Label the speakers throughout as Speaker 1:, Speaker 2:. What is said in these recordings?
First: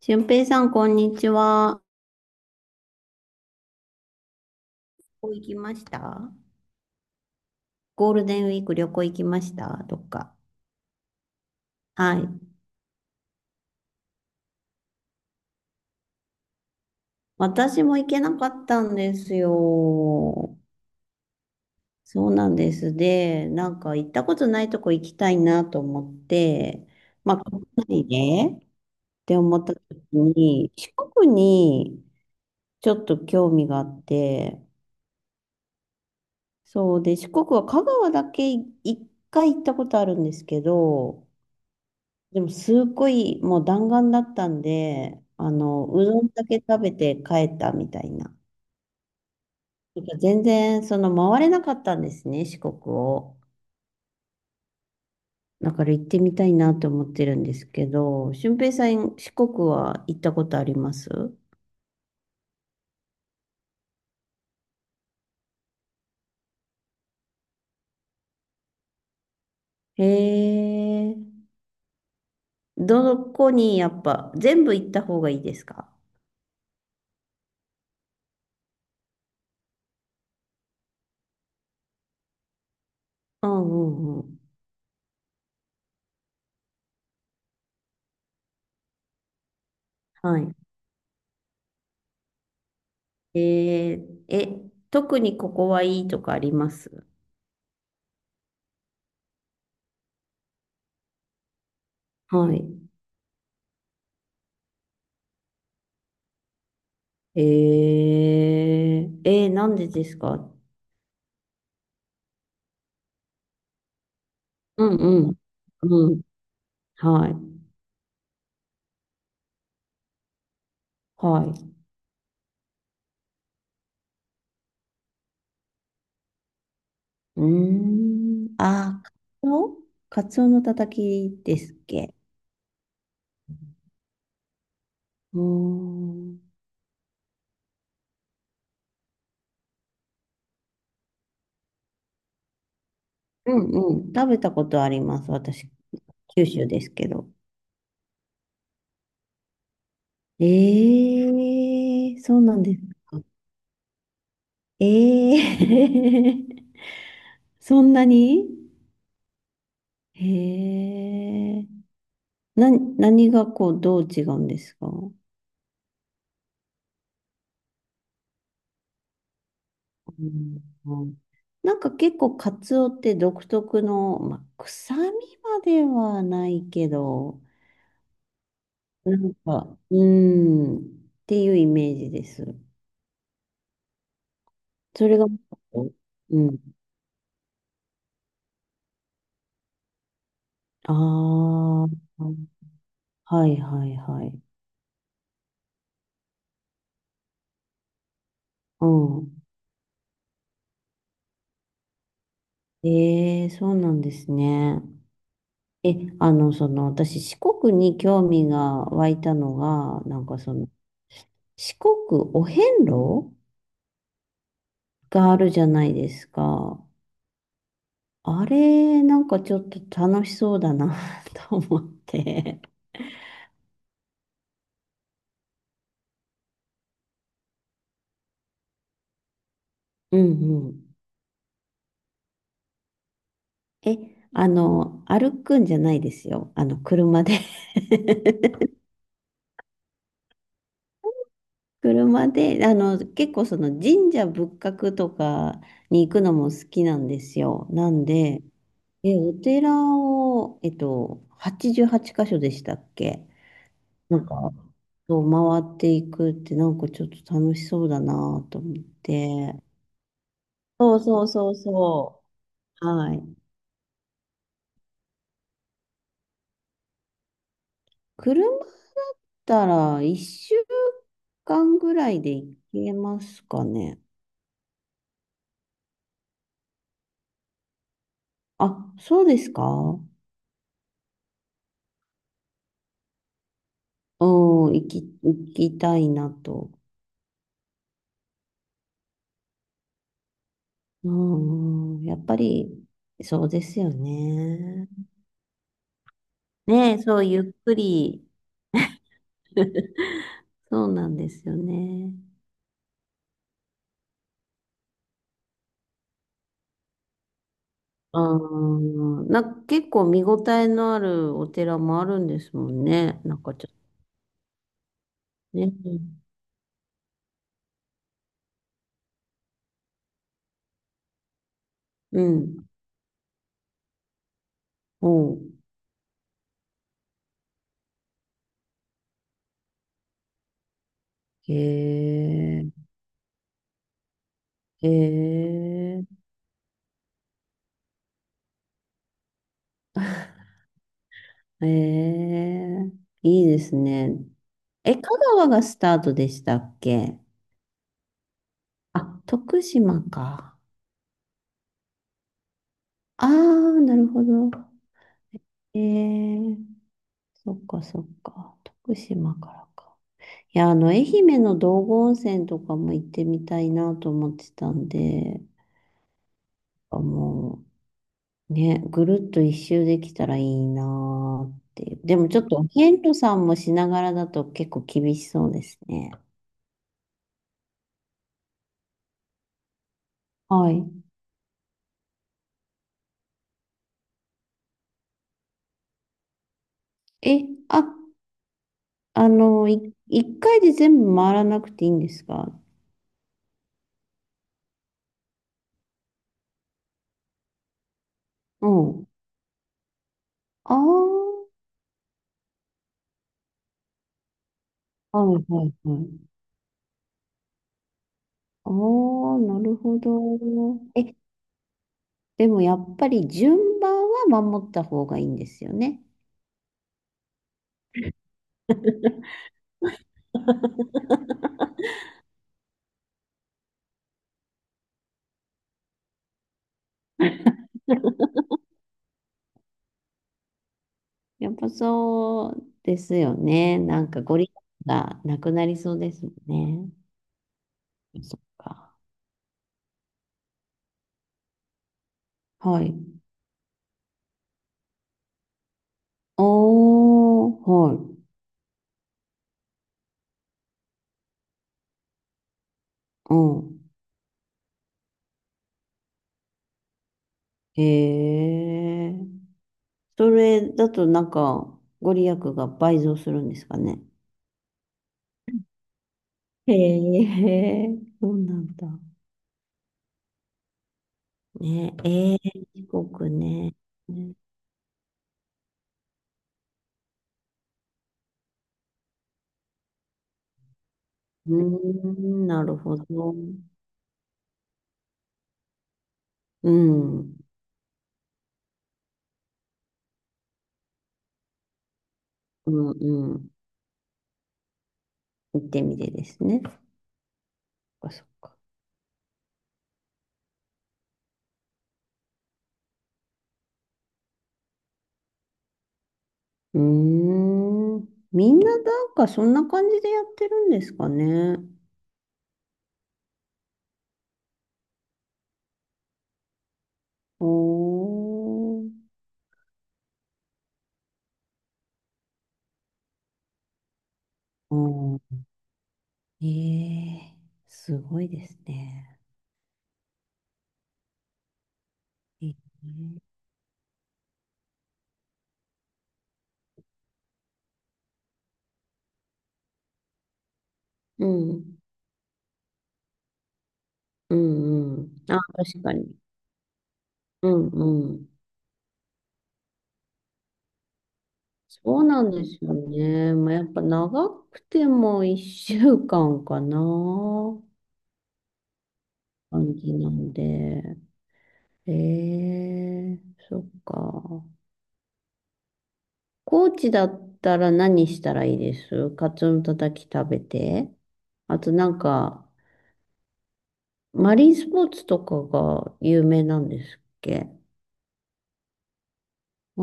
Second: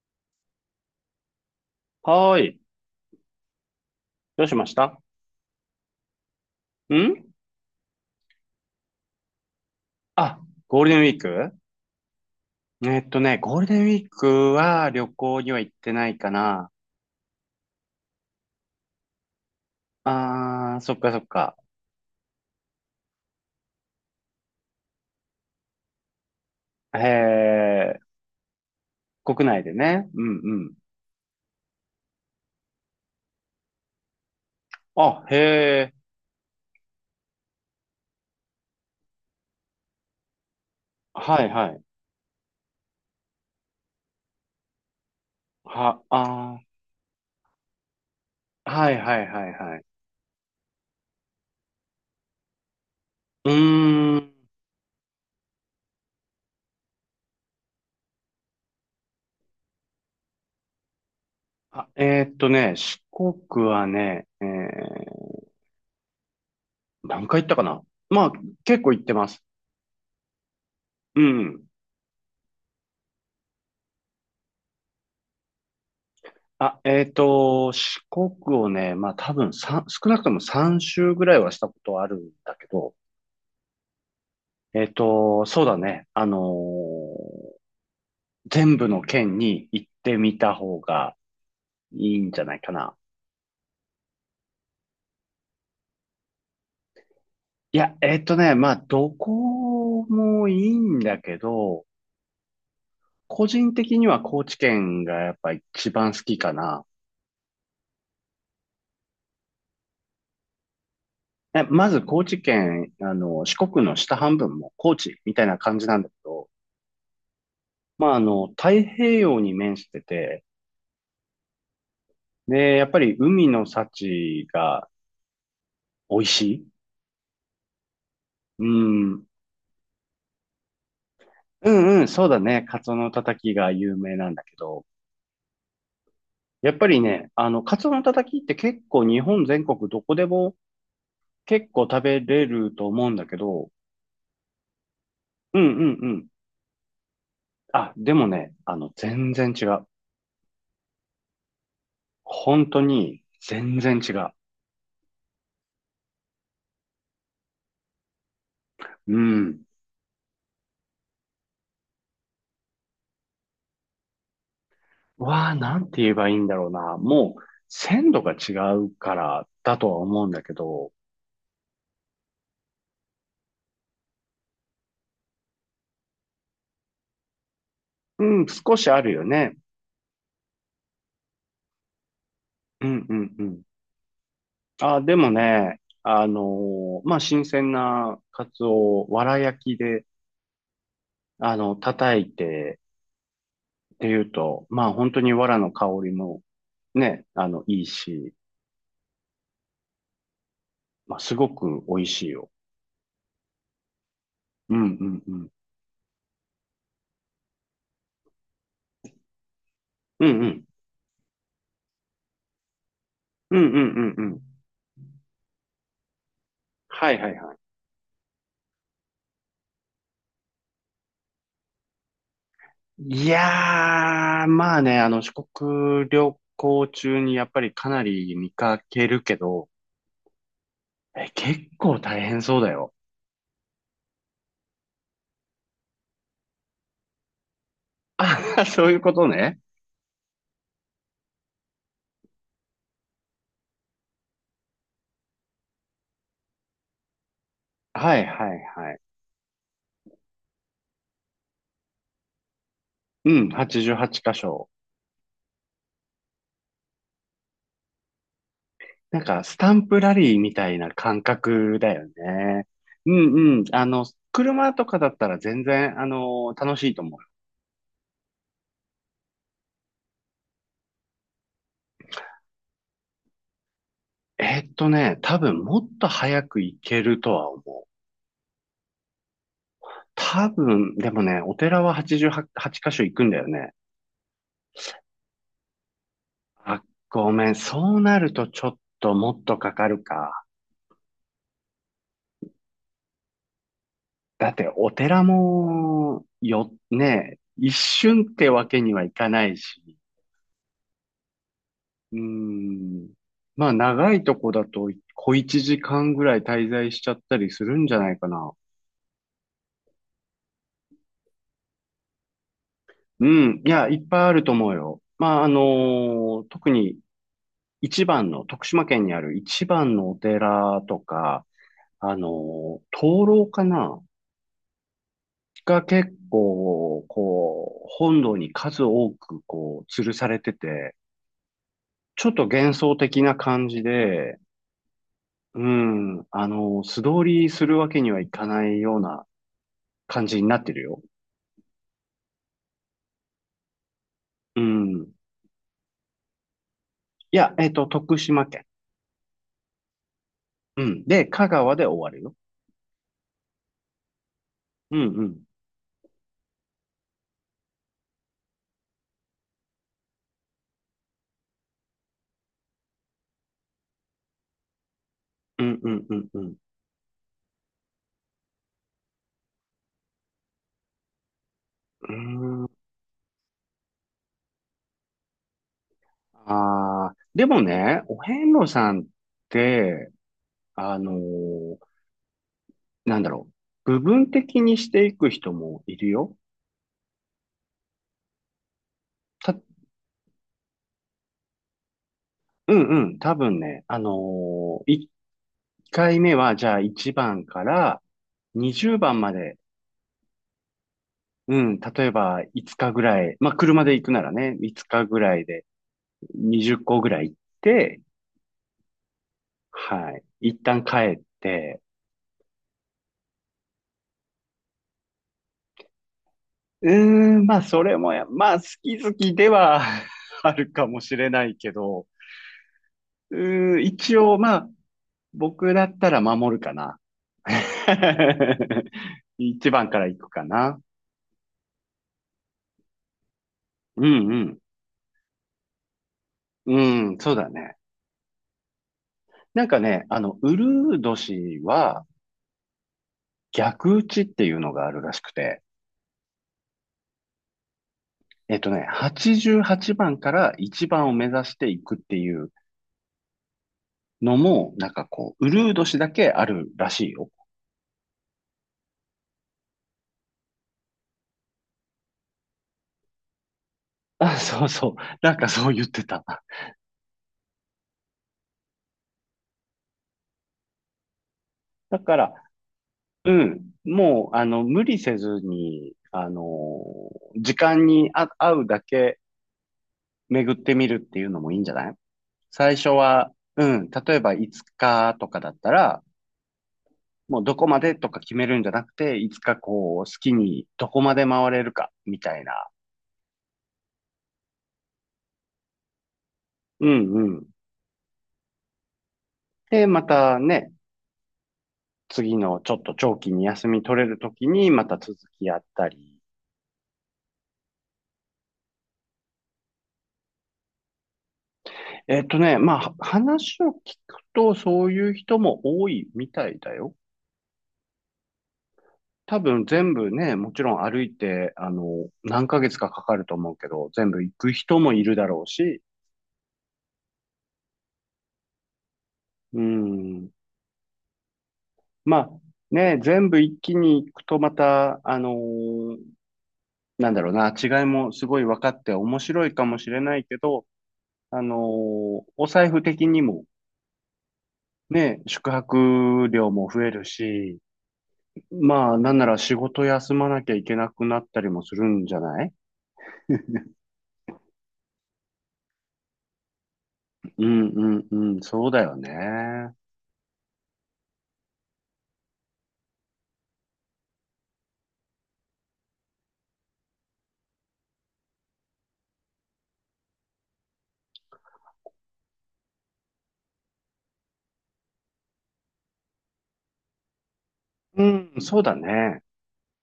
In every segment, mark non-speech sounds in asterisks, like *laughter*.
Speaker 1: 俊平さん、こんにちは。
Speaker 2: はーい。どうしましたん？
Speaker 1: 旅行行きました、ゴールデンウィーク旅行行きましたどっか。
Speaker 2: あ、ゴールデンウィーク。
Speaker 1: はい。
Speaker 2: ゴールデンウィークは旅行には行ってないかな。
Speaker 1: 私も行けなかったんですよ。
Speaker 2: あー、そっかそっか。
Speaker 1: そうなんです。で、なんか行ったことないとこ行きたいなと思って、
Speaker 2: へ
Speaker 1: まあ、国内でっ
Speaker 2: ー、
Speaker 1: て
Speaker 2: 国
Speaker 1: 思
Speaker 2: 内
Speaker 1: っ
Speaker 2: で
Speaker 1: た
Speaker 2: ね。
Speaker 1: 時
Speaker 2: うんう
Speaker 1: に、
Speaker 2: ん。
Speaker 1: 四国にちょっと興味があって、
Speaker 2: あ、へ
Speaker 1: そうで、四国は香川だけい一回行ったことあるんですけ
Speaker 2: ー、
Speaker 1: ど、
Speaker 2: はいはい。
Speaker 1: でも、すっごい、もう弾丸だったんで、うどんだけ
Speaker 2: あ
Speaker 1: 食べて帰ったみたいな。
Speaker 2: ー、はいはいはいはい。
Speaker 1: なんか全然、回れなかったんですね、四国を。
Speaker 2: うーん。
Speaker 1: だから行ってみたいなと思ってるんですけど、俊平さん、四国は行ったことあります？
Speaker 2: あ、四国はね、何回行ったかな。まあ、結構行ってます。
Speaker 1: へ
Speaker 2: う
Speaker 1: え。
Speaker 2: ん。
Speaker 1: どこにやっぱ、全部行った方がいいですか？
Speaker 2: あ、四国をね、まあ多分少なくとも3周ぐらいはしたことはあるんだけど、
Speaker 1: うんうんうん。
Speaker 2: そうだね。全部の県に行って
Speaker 1: は
Speaker 2: みた
Speaker 1: い。
Speaker 2: 方がいいんじゃないかな。
Speaker 1: えー、え、特にここはいいとかあります？
Speaker 2: いや、まあどこもいいんだけど、
Speaker 1: はい。
Speaker 2: 個人的には高知県がやっぱ一番好きかな。
Speaker 1: ええ、えーなんでですか？
Speaker 2: え、まず高知県、四国の下半分も
Speaker 1: う
Speaker 2: 高
Speaker 1: ん
Speaker 2: 知
Speaker 1: う
Speaker 2: み
Speaker 1: ん。
Speaker 2: たいな感じなんだ
Speaker 1: う
Speaker 2: け
Speaker 1: ん。
Speaker 2: ど、
Speaker 1: はい。
Speaker 2: まあ太平洋に面してて、
Speaker 1: はい。
Speaker 2: で、やっぱり海の幸が美味しい。
Speaker 1: うーん。
Speaker 2: う
Speaker 1: あー、カ
Speaker 2: ん。
Speaker 1: ツオ、カツオのたたきで
Speaker 2: う
Speaker 1: すっ
Speaker 2: んうん、
Speaker 1: け？
Speaker 2: そうだね。カツオのたたきが有名なんだけど。
Speaker 1: うーん。
Speaker 2: やっぱりね、カツオのたたきって結構日本全国どこでも結構食べれると思うんだけ
Speaker 1: う
Speaker 2: ど。
Speaker 1: んうん。食べたことあります。
Speaker 2: うんう
Speaker 1: 私、
Speaker 2: んうん。
Speaker 1: 九州ですけど。
Speaker 2: あ、でもね、全然違う。
Speaker 1: ええ、そうなん
Speaker 2: 本
Speaker 1: で
Speaker 2: 当
Speaker 1: すか。
Speaker 2: に全然違う。
Speaker 1: ええ *laughs* そんなに？
Speaker 2: うん。
Speaker 1: へえ。な、何がこう、どう違うんですか？
Speaker 2: わあ、なんて言えばいいんだろうな。もう、鮮度が違うからだとは
Speaker 1: う
Speaker 2: 思うんだけ
Speaker 1: ん
Speaker 2: ど。
Speaker 1: うん、なんか結構カツオって独特の、まあ、臭みまではないけど、
Speaker 2: うん、少しある
Speaker 1: な
Speaker 2: よ
Speaker 1: ん
Speaker 2: ね。
Speaker 1: か、ていうイメージです。
Speaker 2: うんうんうん。あ、
Speaker 1: そ
Speaker 2: で
Speaker 1: れが、
Speaker 2: もね、
Speaker 1: うん。
Speaker 2: まあ、新鮮なカツオをわら焼きで、
Speaker 1: ああ、
Speaker 2: 叩いて
Speaker 1: はいはい
Speaker 2: ってい
Speaker 1: は
Speaker 2: う
Speaker 1: い。
Speaker 2: と、まあ、本当にわらの香りもね、いいし、
Speaker 1: うん。
Speaker 2: まあ、すごく美味しいよ。
Speaker 1: ええ、そうなんです
Speaker 2: う
Speaker 1: ね。
Speaker 2: んうんうん。
Speaker 1: え、あの、その、私、四国に興味が湧いたのが、
Speaker 2: うんうん。
Speaker 1: 四国お遍路
Speaker 2: うんうんうんうん。
Speaker 1: があるじゃないですか。
Speaker 2: はいはいはい。
Speaker 1: あれ、なんかちょっと楽しそうだな *laughs* と思って。
Speaker 2: いやー、まあね、四国旅行中にやっぱりかなり見かけるけど、
Speaker 1: うんうん。
Speaker 2: え、結構大変そうだよ。
Speaker 1: え、あの、歩くんじゃないですよ。あの、車で *laughs*
Speaker 2: あ、*laughs* そういうことね。
Speaker 1: 車で、あの、結構その神社仏閣とかに行くのも好きなんですよ。なん
Speaker 2: はい
Speaker 1: で、
Speaker 2: はいはい。
Speaker 1: え、お寺を、88箇所でしたっけ？
Speaker 2: うん、
Speaker 1: なんか、
Speaker 2: 88箇所。
Speaker 1: そう回っていくってなんかちょっと楽しそうだなと思っ
Speaker 2: なんか、
Speaker 1: て。
Speaker 2: スタンプラリーみたいな
Speaker 1: そう
Speaker 2: 感
Speaker 1: そうそう
Speaker 2: 覚だよ
Speaker 1: そ
Speaker 2: ね。
Speaker 1: う。
Speaker 2: う
Speaker 1: はい。
Speaker 2: んうん。車とかだったら全然、楽しいと思うよ。
Speaker 1: 車だったら1週間ぐらいで行けますかね。
Speaker 2: 多分もっと早く行けるとは思う。
Speaker 1: あ、そうですか。うん、
Speaker 2: 多分、でもね、お寺は88箇所行くんだよね。
Speaker 1: 行きたいなと。
Speaker 2: あ、ごめん。そうなるとちょっともっとかかるか。
Speaker 1: うん、うんやっぱり、そうですよ
Speaker 2: だって、
Speaker 1: ね。
Speaker 2: お寺も、よ、
Speaker 1: ねえ、そう、
Speaker 2: ね、
Speaker 1: ゆっ
Speaker 2: 一
Speaker 1: くり、
Speaker 2: 瞬ってわけにはいかないし。
Speaker 1: そうなんですよね。
Speaker 2: うーん。まあ、長いとこだと、小一時間ぐらい滞在しちゃったりするんじゃないかな。
Speaker 1: うん、なんか結構見応えのあるお寺もあるんですもんね。
Speaker 2: う
Speaker 1: なんか
Speaker 2: ん。
Speaker 1: ちょ
Speaker 2: い
Speaker 1: っ
Speaker 2: や、いっぱいあると思うよ。まあ、
Speaker 1: とね。
Speaker 2: 特に一番の、徳島県にある一番のお寺とか、
Speaker 1: うん。うん。
Speaker 2: 灯籠かな
Speaker 1: おう、
Speaker 2: が結構、こう、本堂に数多く、こう、吊るされてて、
Speaker 1: へ
Speaker 2: ちょっと幻
Speaker 1: え、
Speaker 2: 想的な感じで、
Speaker 1: へ
Speaker 2: う
Speaker 1: え。
Speaker 2: ん、素通りするわけにはいかないような感じになってるよ。
Speaker 1: ええ、いいですね。
Speaker 2: う
Speaker 1: え、
Speaker 2: ん。い
Speaker 1: 香川がスタートでしたっけ？
Speaker 2: や、徳島県。
Speaker 1: あ、徳島か。
Speaker 2: うん。で、香川で終わるよ。
Speaker 1: ああ、なるほど。
Speaker 2: うんうん。
Speaker 1: ええ、そっかそっか。徳島からか。いや、あの、愛媛の道後温泉とかも行ってみたいなと思ってたんで、
Speaker 2: うんうんうんう
Speaker 1: あもう、ね、ぐるっと一周できたらいいなーっていう。でもちょっ
Speaker 2: ん。
Speaker 1: と、
Speaker 2: うーん。
Speaker 1: ントさんもしながらだと結構厳しそうですね。
Speaker 2: ああ、でもね、お遍路さんって、
Speaker 1: は
Speaker 2: あ
Speaker 1: い。
Speaker 2: のーなんだろう。部分的にしていく人もいるよ。
Speaker 1: え、あ、あ
Speaker 2: た、
Speaker 1: の、一回で全部回らなくていいんですか？
Speaker 2: うんうん。多分ね、1回目は、じゃあ1番から
Speaker 1: う
Speaker 2: 20
Speaker 1: ん。
Speaker 2: 番まで、
Speaker 1: ああ、は
Speaker 2: うん、例えば5日ぐらい、まあ、車で行くならね、5日
Speaker 1: い
Speaker 2: ぐら
Speaker 1: は
Speaker 2: い
Speaker 1: い
Speaker 2: で
Speaker 1: はい。
Speaker 2: 20個ぐらい行って、
Speaker 1: ああ、なるほ
Speaker 2: は
Speaker 1: ど。
Speaker 2: い。一旦
Speaker 1: え、
Speaker 2: 帰って、
Speaker 1: でもやっぱり順番は守った方がいいんですよね。
Speaker 2: うーん、まあ、それもや、まあ、好き好きでは *laughs* あるかもしれないけど、うーん、一応、まあ、僕だったら守るかな。*laughs* 一番から行くかな。
Speaker 1: やっぱそうですよね。
Speaker 2: う
Speaker 1: なんか
Speaker 2: んう
Speaker 1: ゴリ
Speaker 2: ん。
Speaker 1: ラがなくなりそうですもん
Speaker 2: う
Speaker 1: ね。
Speaker 2: ん、そうだね。
Speaker 1: そっか。
Speaker 2: なんかね、ウルー年は
Speaker 1: はい。
Speaker 2: 逆打ちっていうのがあるらしくて、
Speaker 1: おー、はい。
Speaker 2: 88番から一番を目指していくっていう
Speaker 1: うん。
Speaker 2: のも、なんかこう、ウルードしだけあるらしいよ。
Speaker 1: へえ。それだとなんかご利益が倍増するんですかね。
Speaker 2: あ、そうそう。なんかそう言ってた。
Speaker 1: へえ、そうなんだ。ね、
Speaker 2: だから、
Speaker 1: ええ、四国
Speaker 2: うん。
Speaker 1: ね。う
Speaker 2: もう、無理せずに、時間に合うだけ巡ってみるっていうのも
Speaker 1: ー
Speaker 2: いいんじゃない？
Speaker 1: ん、な
Speaker 2: 最
Speaker 1: る
Speaker 2: 初
Speaker 1: ほ
Speaker 2: は、
Speaker 1: ど。
Speaker 2: うん。例えば5日とかだったら、
Speaker 1: うん、
Speaker 2: もうどこまでとか決めるんじゃなくて、いつかこう、好きにどこまで回れるか、みたいな。
Speaker 1: うん、うん。行ってみてですね。そっ
Speaker 2: うんうん。
Speaker 1: か、そっか。
Speaker 2: で、またね、次のちょっと長期に休み取れるときにまた続きやったり。
Speaker 1: うーん。みんななんかそんな感じでやってるんですかね。
Speaker 2: まあ、話を聞くとそういう人も多いみたいだよ。
Speaker 1: おー。
Speaker 2: 多分全部ね、もちろん歩いて、何ヶ月かかかると思うけど、全部行く
Speaker 1: う
Speaker 2: 人もいるだ
Speaker 1: ん。
Speaker 2: ろうし、
Speaker 1: ええ、すごいですね。
Speaker 2: うん。まあ、
Speaker 1: ええ、
Speaker 2: ね、全部一気に行くとまた、なんだろうな、違いもすごい分かって面白いかもしれないけど、
Speaker 1: うん、
Speaker 2: お財布的にも
Speaker 1: うん、う
Speaker 2: ね、
Speaker 1: ん。あ、
Speaker 2: 宿
Speaker 1: 確かに。
Speaker 2: 泊料も増える
Speaker 1: う
Speaker 2: し、
Speaker 1: ん、うん。
Speaker 2: まあ、なんなら仕事休まなきゃいけなくなったりもする
Speaker 1: そう
Speaker 2: んじゃ
Speaker 1: なん
Speaker 2: な
Speaker 1: で
Speaker 2: い？
Speaker 1: すよね。まあ、やっぱ長くても1週間かんかな。
Speaker 2: うんうんうん、そうだよね。
Speaker 1: 感じなんで。えー、そっか。高知だったら何したらいいです？カツオのたたき食べて。あとなんか、マリンスポーツとかが有名なんですっけ？
Speaker 2: うん、そうだね。
Speaker 1: う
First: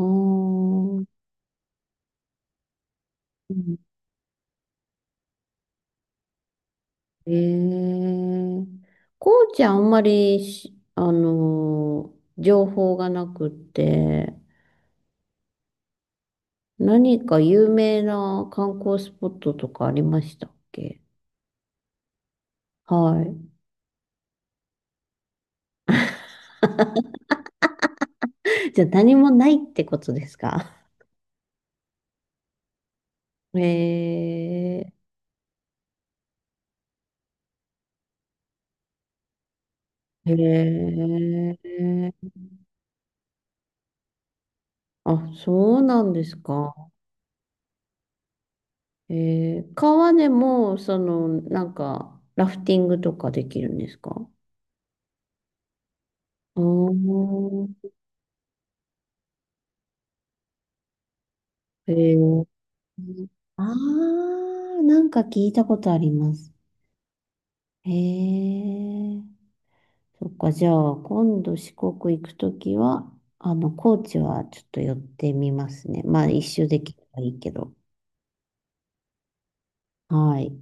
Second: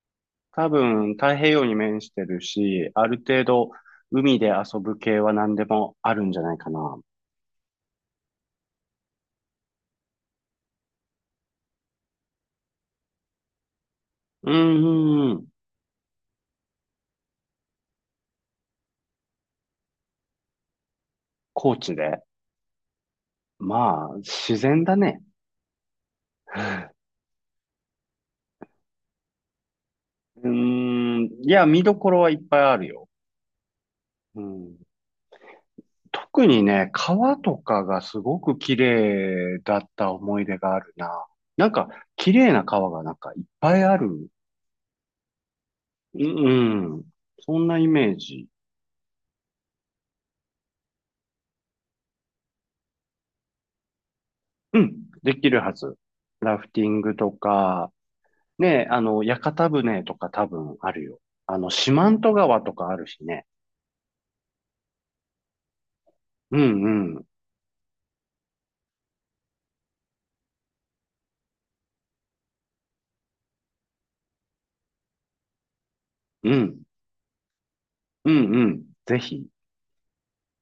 Speaker 2: 多
Speaker 1: ーん。
Speaker 2: 分、太平洋に面してるし、ある程度、海で遊ぶ系は何でもあるんじゃないかな。
Speaker 1: えー、高知あんまりし、あのー情報がなくて、
Speaker 2: うんうんうん、
Speaker 1: 何か有名な観光スポットとかありましたっけ？
Speaker 2: 高知で。
Speaker 1: はい。
Speaker 2: まあ、自然だね。
Speaker 1: じゃあ何もないってことです
Speaker 2: う
Speaker 1: か？
Speaker 2: ん、いや、見どころはいっぱいあるよ。
Speaker 1: *laughs* へ
Speaker 2: うん。
Speaker 1: え、
Speaker 2: 特にね、川とかがすごく綺麗だった
Speaker 1: へ
Speaker 2: 思い出があるな。なんか、綺
Speaker 1: え、
Speaker 2: 麗な川がなんかいっぱいある。
Speaker 1: あ、そうなん
Speaker 2: う
Speaker 1: ですか。
Speaker 2: ん、うん、そんなイメージ。
Speaker 1: へー。川でも、その、なんか、ラフティングとかできるんですか？
Speaker 2: うん、できるはず。ラフティ
Speaker 1: お
Speaker 2: ングと
Speaker 1: ー、
Speaker 2: か、ね、屋形船とか多分あるよ。四
Speaker 1: へ
Speaker 2: 万十
Speaker 1: ー。
Speaker 2: 川とかあるしね。
Speaker 1: あー、なんか聞いたことあります。
Speaker 2: うん、うん、
Speaker 1: へえ。そっか、じゃあ、今度四国行くときは、あの、高知はちょっと寄ってみますね。まあ、一
Speaker 2: う
Speaker 1: 周で
Speaker 2: ん、
Speaker 1: きればいいけど。
Speaker 2: うん、うん。ぜひ。
Speaker 1: はい。